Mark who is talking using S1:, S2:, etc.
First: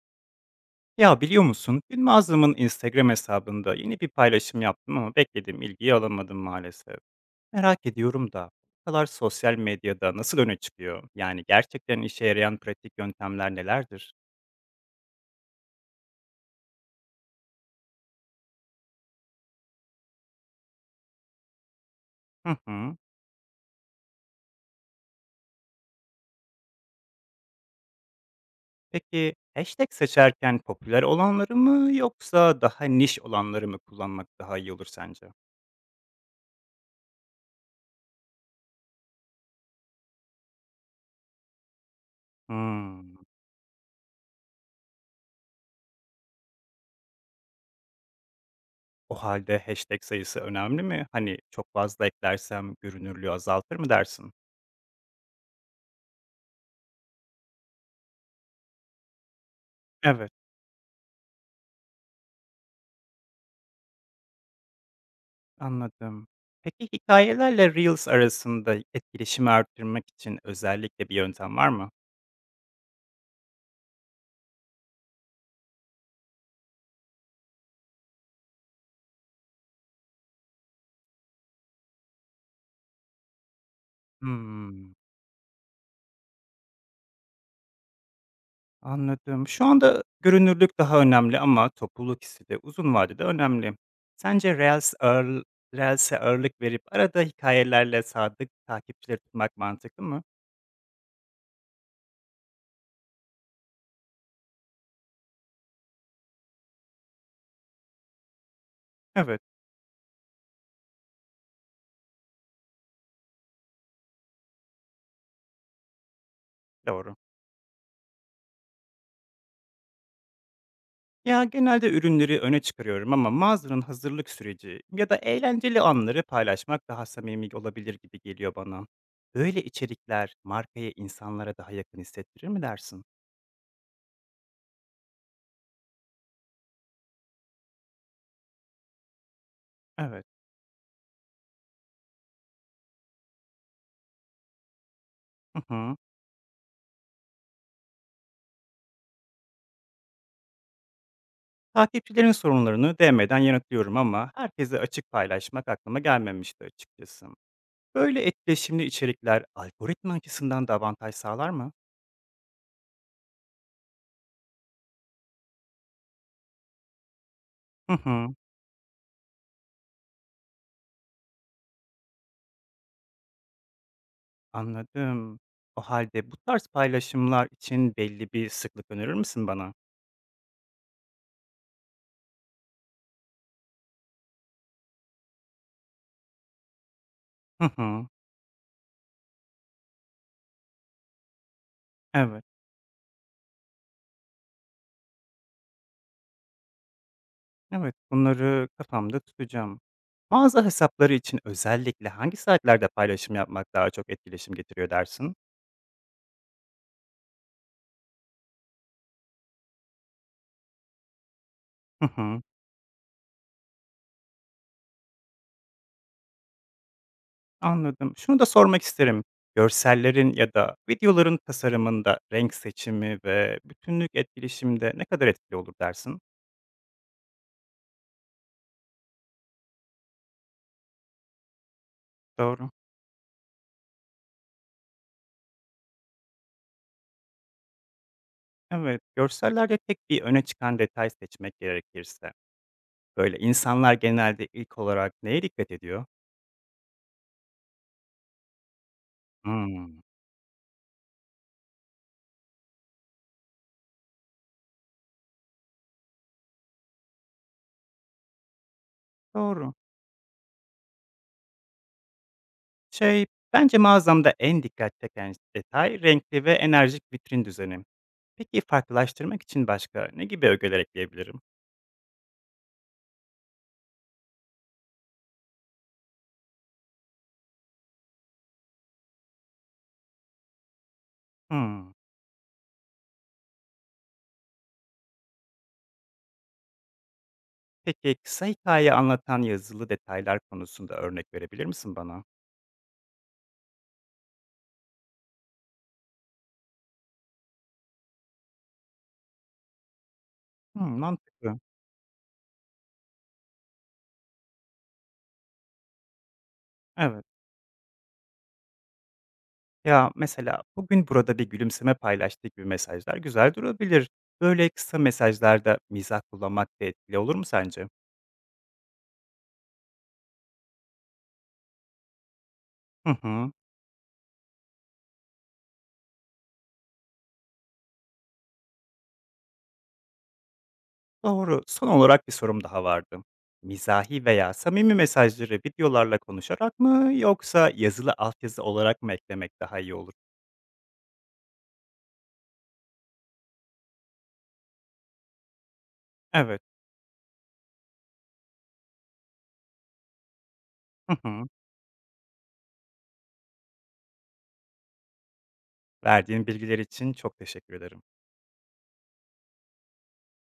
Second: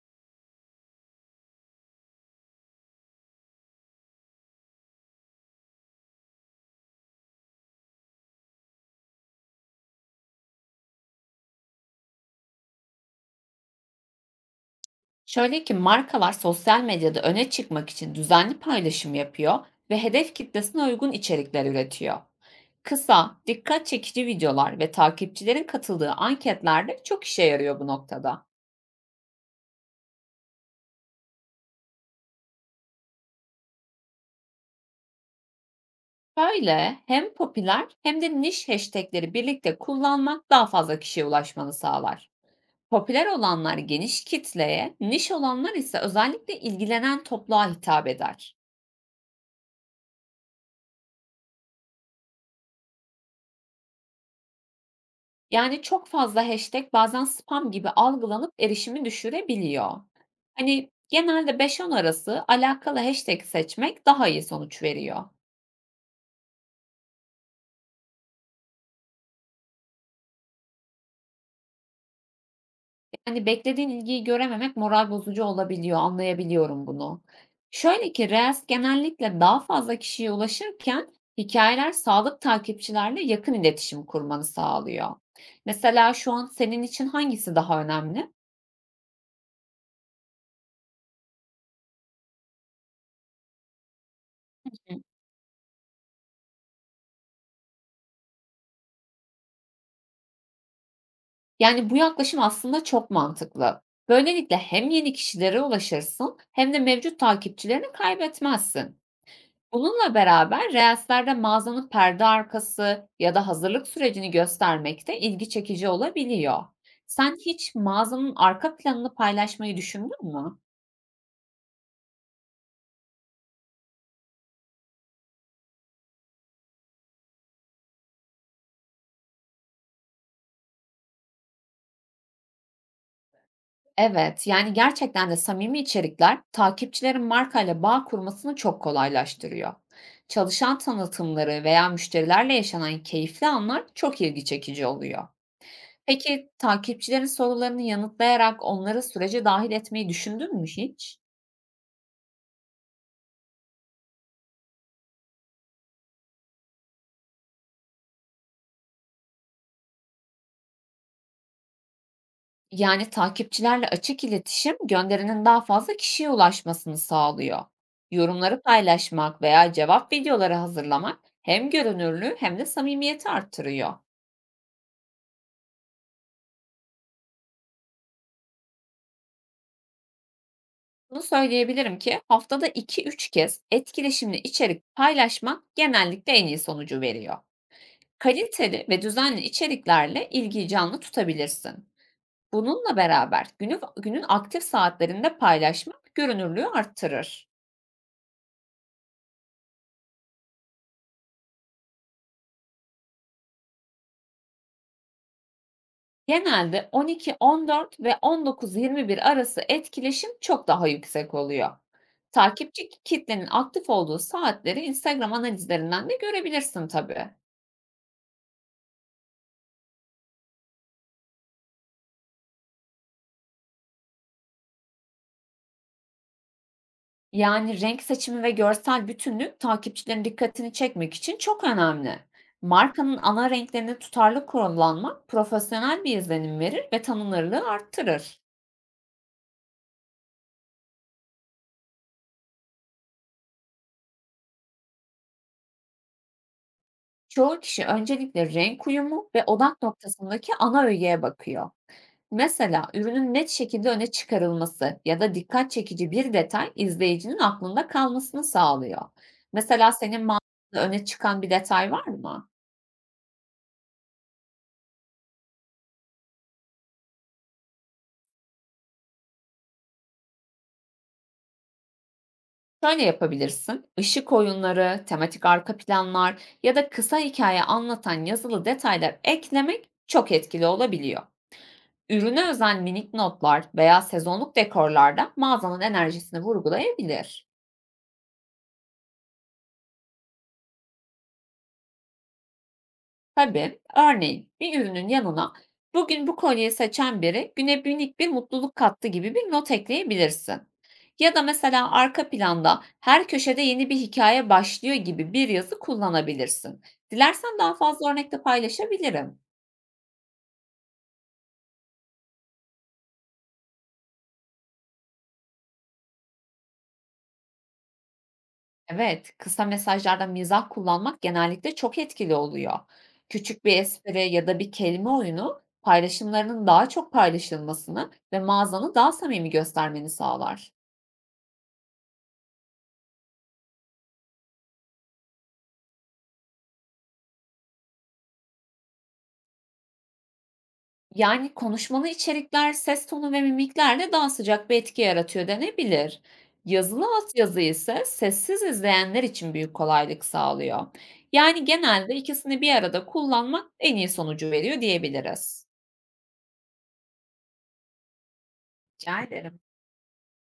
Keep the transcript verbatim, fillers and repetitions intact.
S1: Ya biliyor musun, dün mağazamın Instagram hesabında yeni bir paylaşım yaptım ama beklediğim ilgiyi alamadım maalesef. Merak ediyorum da, bu kadar sosyal medyada nasıl öne çıkıyor? Yani gerçekten işe yarayan pratik yöntemler nelerdir?
S2: Şöyle ki markalar sosyal medyada öne çıkmak için düzenli paylaşım yapıyor ve hedef kitlesine uygun içerikler üretiyor.
S1: Hı hı.
S2: Kısa, dikkat çekici videolar ve takipçilerin katıldığı anketlerde çok işe yarıyor bu noktada.
S1: Peki hashtag seçerken popüler olanları mı yoksa daha niş olanları mı kullanmak daha iyi olur sence?
S2: Böyle hem popüler hem de niş hashtagleri birlikte kullanmak daha fazla kişiye ulaşmanı sağlar.
S1: Hmm.
S2: Popüler olanlar geniş kitleye, niş olanlar ise özellikle ilgilenen topluğa hitap eder.
S1: O halde hashtag sayısı önemli mi? Hani çok fazla eklersem görünürlüğü azaltır mı dersin?
S2: Yani, çok fazla hashtag bazen spam gibi algılanıp erişimi düşürebiliyor.
S1: Evet.
S2: Hani, genelde beş on arası alakalı hashtag seçmek daha iyi sonuç veriyor.
S1: Anladım. Peki hikayelerle reels arasında etkileşimi arttırmak için özellikle bir yöntem var mı?
S2: Yani, beklediğin ilgiyi görememek moral bozucu olabiliyor, anlayabiliyorum bunu. Şöyle ki Reels genellikle daha fazla kişiye ulaşırken hikayeler sağlık takipçilerle yakın iletişim kurmanı
S1: Hımm,
S2: sağlıyor. Mesela şu an senin için hangisi daha önemli?
S1: anladım. Şu anda görünürlük daha önemli ama topluluk hissi de uzun vadede önemli. Sence reels ağırl reels'e ağırlık verip arada hikayelerle sadık takipçileri tutmak mantıklı mı?
S2: Yani, bu yaklaşım aslında çok mantıklı. Böylelikle hem yeni kişilere ulaşırsın hem de mevcut takipçilerini kaybetmezsin.
S1: Evet,
S2: Bununla beraber Reels'lerde mağazanın perde arkası ya da hazırlık sürecini göstermek de ilgi çekici olabiliyor.
S1: doğru.
S2: Sen hiç mağazanın arka planını paylaşmayı düşündün mü?
S1: Ya genelde ürünleri öne çıkarıyorum ama mağazanın hazırlık süreci ya da eğlenceli anları paylaşmak daha samimi olabilir gibi geliyor bana. Böyle içerikler markaya insanlara daha yakın hissettirir mi dersin?
S2: Evet, yani gerçekten de samimi içerikler takipçilerin markayla bağ kurmasını çok kolaylaştırıyor.
S1: Evet.
S2: Çalışan tanıtımları veya müşterilerle yaşanan keyifli anlar çok ilgi çekici oluyor.
S1: Hı hı.
S2: Peki takipçilerin sorularını yanıtlayarak onları sürece dahil etmeyi düşündün mü hiç?
S1: Takipçilerin sorunlarını D M'den yanıtlıyorum ama herkese açık paylaşmak aklıma gelmemişti açıkçası. Böyle etkileşimli içerikler algoritma açısından da avantaj sağlar mı?
S2: Yani takipçilerle açık iletişim gönderinin daha fazla kişiye ulaşmasını sağlıyor.
S1: Hı hı.
S2: Yorumları paylaşmak veya cevap videoları hazırlamak hem görünürlüğü hem de samimiyeti arttırıyor.
S1: Anladım. O halde bu tarz paylaşımlar için belli bir sıklık önerir misin bana?
S2: Bunu söyleyebilirim ki haftada iki üç kez etkileşimli içerik paylaşmak genellikle en iyi sonucu veriyor.
S1: Hı hı.
S2: Kaliteli ve düzenli içeriklerle ilgiyi canlı tutabilirsin.
S1: Evet,
S2: Bununla beraber günü, günün aktif saatlerinde paylaşmak görünürlüğü arttırır.
S1: evet. Bunları kafamda tutacağım. Mağaza hesapları için özellikle hangi saatlerde paylaşım yapmak daha çok etkileşim getiriyor dersin?
S2: Genelde on iki on dört ve on dokuz yirmi bir arası etkileşim çok daha yüksek oluyor.
S1: Hı hı,
S2: Takipçi kitlenin aktif olduğu saatleri Instagram analizlerinden de görebilirsin tabii.
S1: anladım. Şunu da sormak isterim. Görsellerin ya da videoların tasarımında renk seçimi ve bütünlük etkileşimde ne kadar etkili olur dersin?
S2: Yani renk seçimi ve görsel bütünlük takipçilerin dikkatini çekmek için çok önemli.
S1: Doğru.
S2: Markanın ana renklerini tutarlı kullanmak profesyonel bir izlenim verir ve tanınırlığı arttırır.
S1: Evet, görsellerde tek bir öne çıkan detay seçmek gerekirse, böyle insanlar genelde ilk olarak neye dikkat ediyor?
S2: Çoğu kişi öncelikle renk uyumu ve odak
S1: Hmm,
S2: noktasındaki ana öğeye bakıyor. Mesela ürünün net şekilde öne çıkarılması ya da dikkat çekici bir detay izleyicinin aklında kalmasını sağlıyor.
S1: doğru.
S2: Mesela senin mağazada öne çıkan bir detay var mı?
S1: Şey, bence mağazamda en dikkat çeken detay renkli ve enerjik vitrin düzeni. Peki farklılaştırmak için başka ne gibi ögeler ekleyebilirim?
S2: Şöyle yapabilirsin. Işık oyunları, tematik arka planlar ya da kısa hikaye anlatan yazılı detaylar eklemek çok etkili olabiliyor.
S1: Hmm.
S2: Ürüne özel minik notlar veya sezonluk dekorlarda mağazanın enerjisini vurgulayabilir.
S1: Peki kısa hikaye anlatan yazılı detaylar konusunda örnek verebilir misin bana?
S2: Tabii. Örneğin bir ürünün yanına "Bugün bu kolyeyi seçen biri güne minik bir mutluluk kattı." gibi bir not ekleyebilirsin.
S1: Hmm,
S2: Ya da
S1: mantıklı.
S2: mesela arka planda "Her köşede yeni bir hikaye başlıyor." gibi bir yazı kullanabilirsin.
S1: Evet.
S2: Dilersen daha fazla örnek de paylaşabilirim.
S1: Ya mesela bugün burada bir gülümseme paylaştığı gibi mesajlar güzel durabilir. Böyle kısa mesajlarda mizah kullanmak da etkili olur mu sence?
S2: Evet, kısa mesajlarda mizah kullanmak genellikle çok etkili oluyor.
S1: Hı hı.
S2: Küçük bir espri ya da bir kelime oyunu paylaşımlarının daha çok paylaşılmasını ve mağazanı daha samimi göstermeni sağlar.
S1: Doğru. Son olarak bir sorum daha vardı. Mizahi veya samimi mesajları videolarla konuşarak mı yoksa yazılı altyazı olarak mı eklemek daha iyi olur?
S2: Yani, konuşmalı içerikler, ses tonu ve mimiklerle daha sıcak bir etki yaratıyor denebilir.
S1: Evet.
S2: Yazılı altyazı ise sessiz izleyenler için büyük kolaylık sağlıyor.
S1: Hı hı.
S2: Yani genelde ikisini bir arada kullanmak en iyi sonucu veriyor diyebiliriz.
S1: Verdiğin bilgiler için çok teşekkür ederim.
S2: Rica ederim.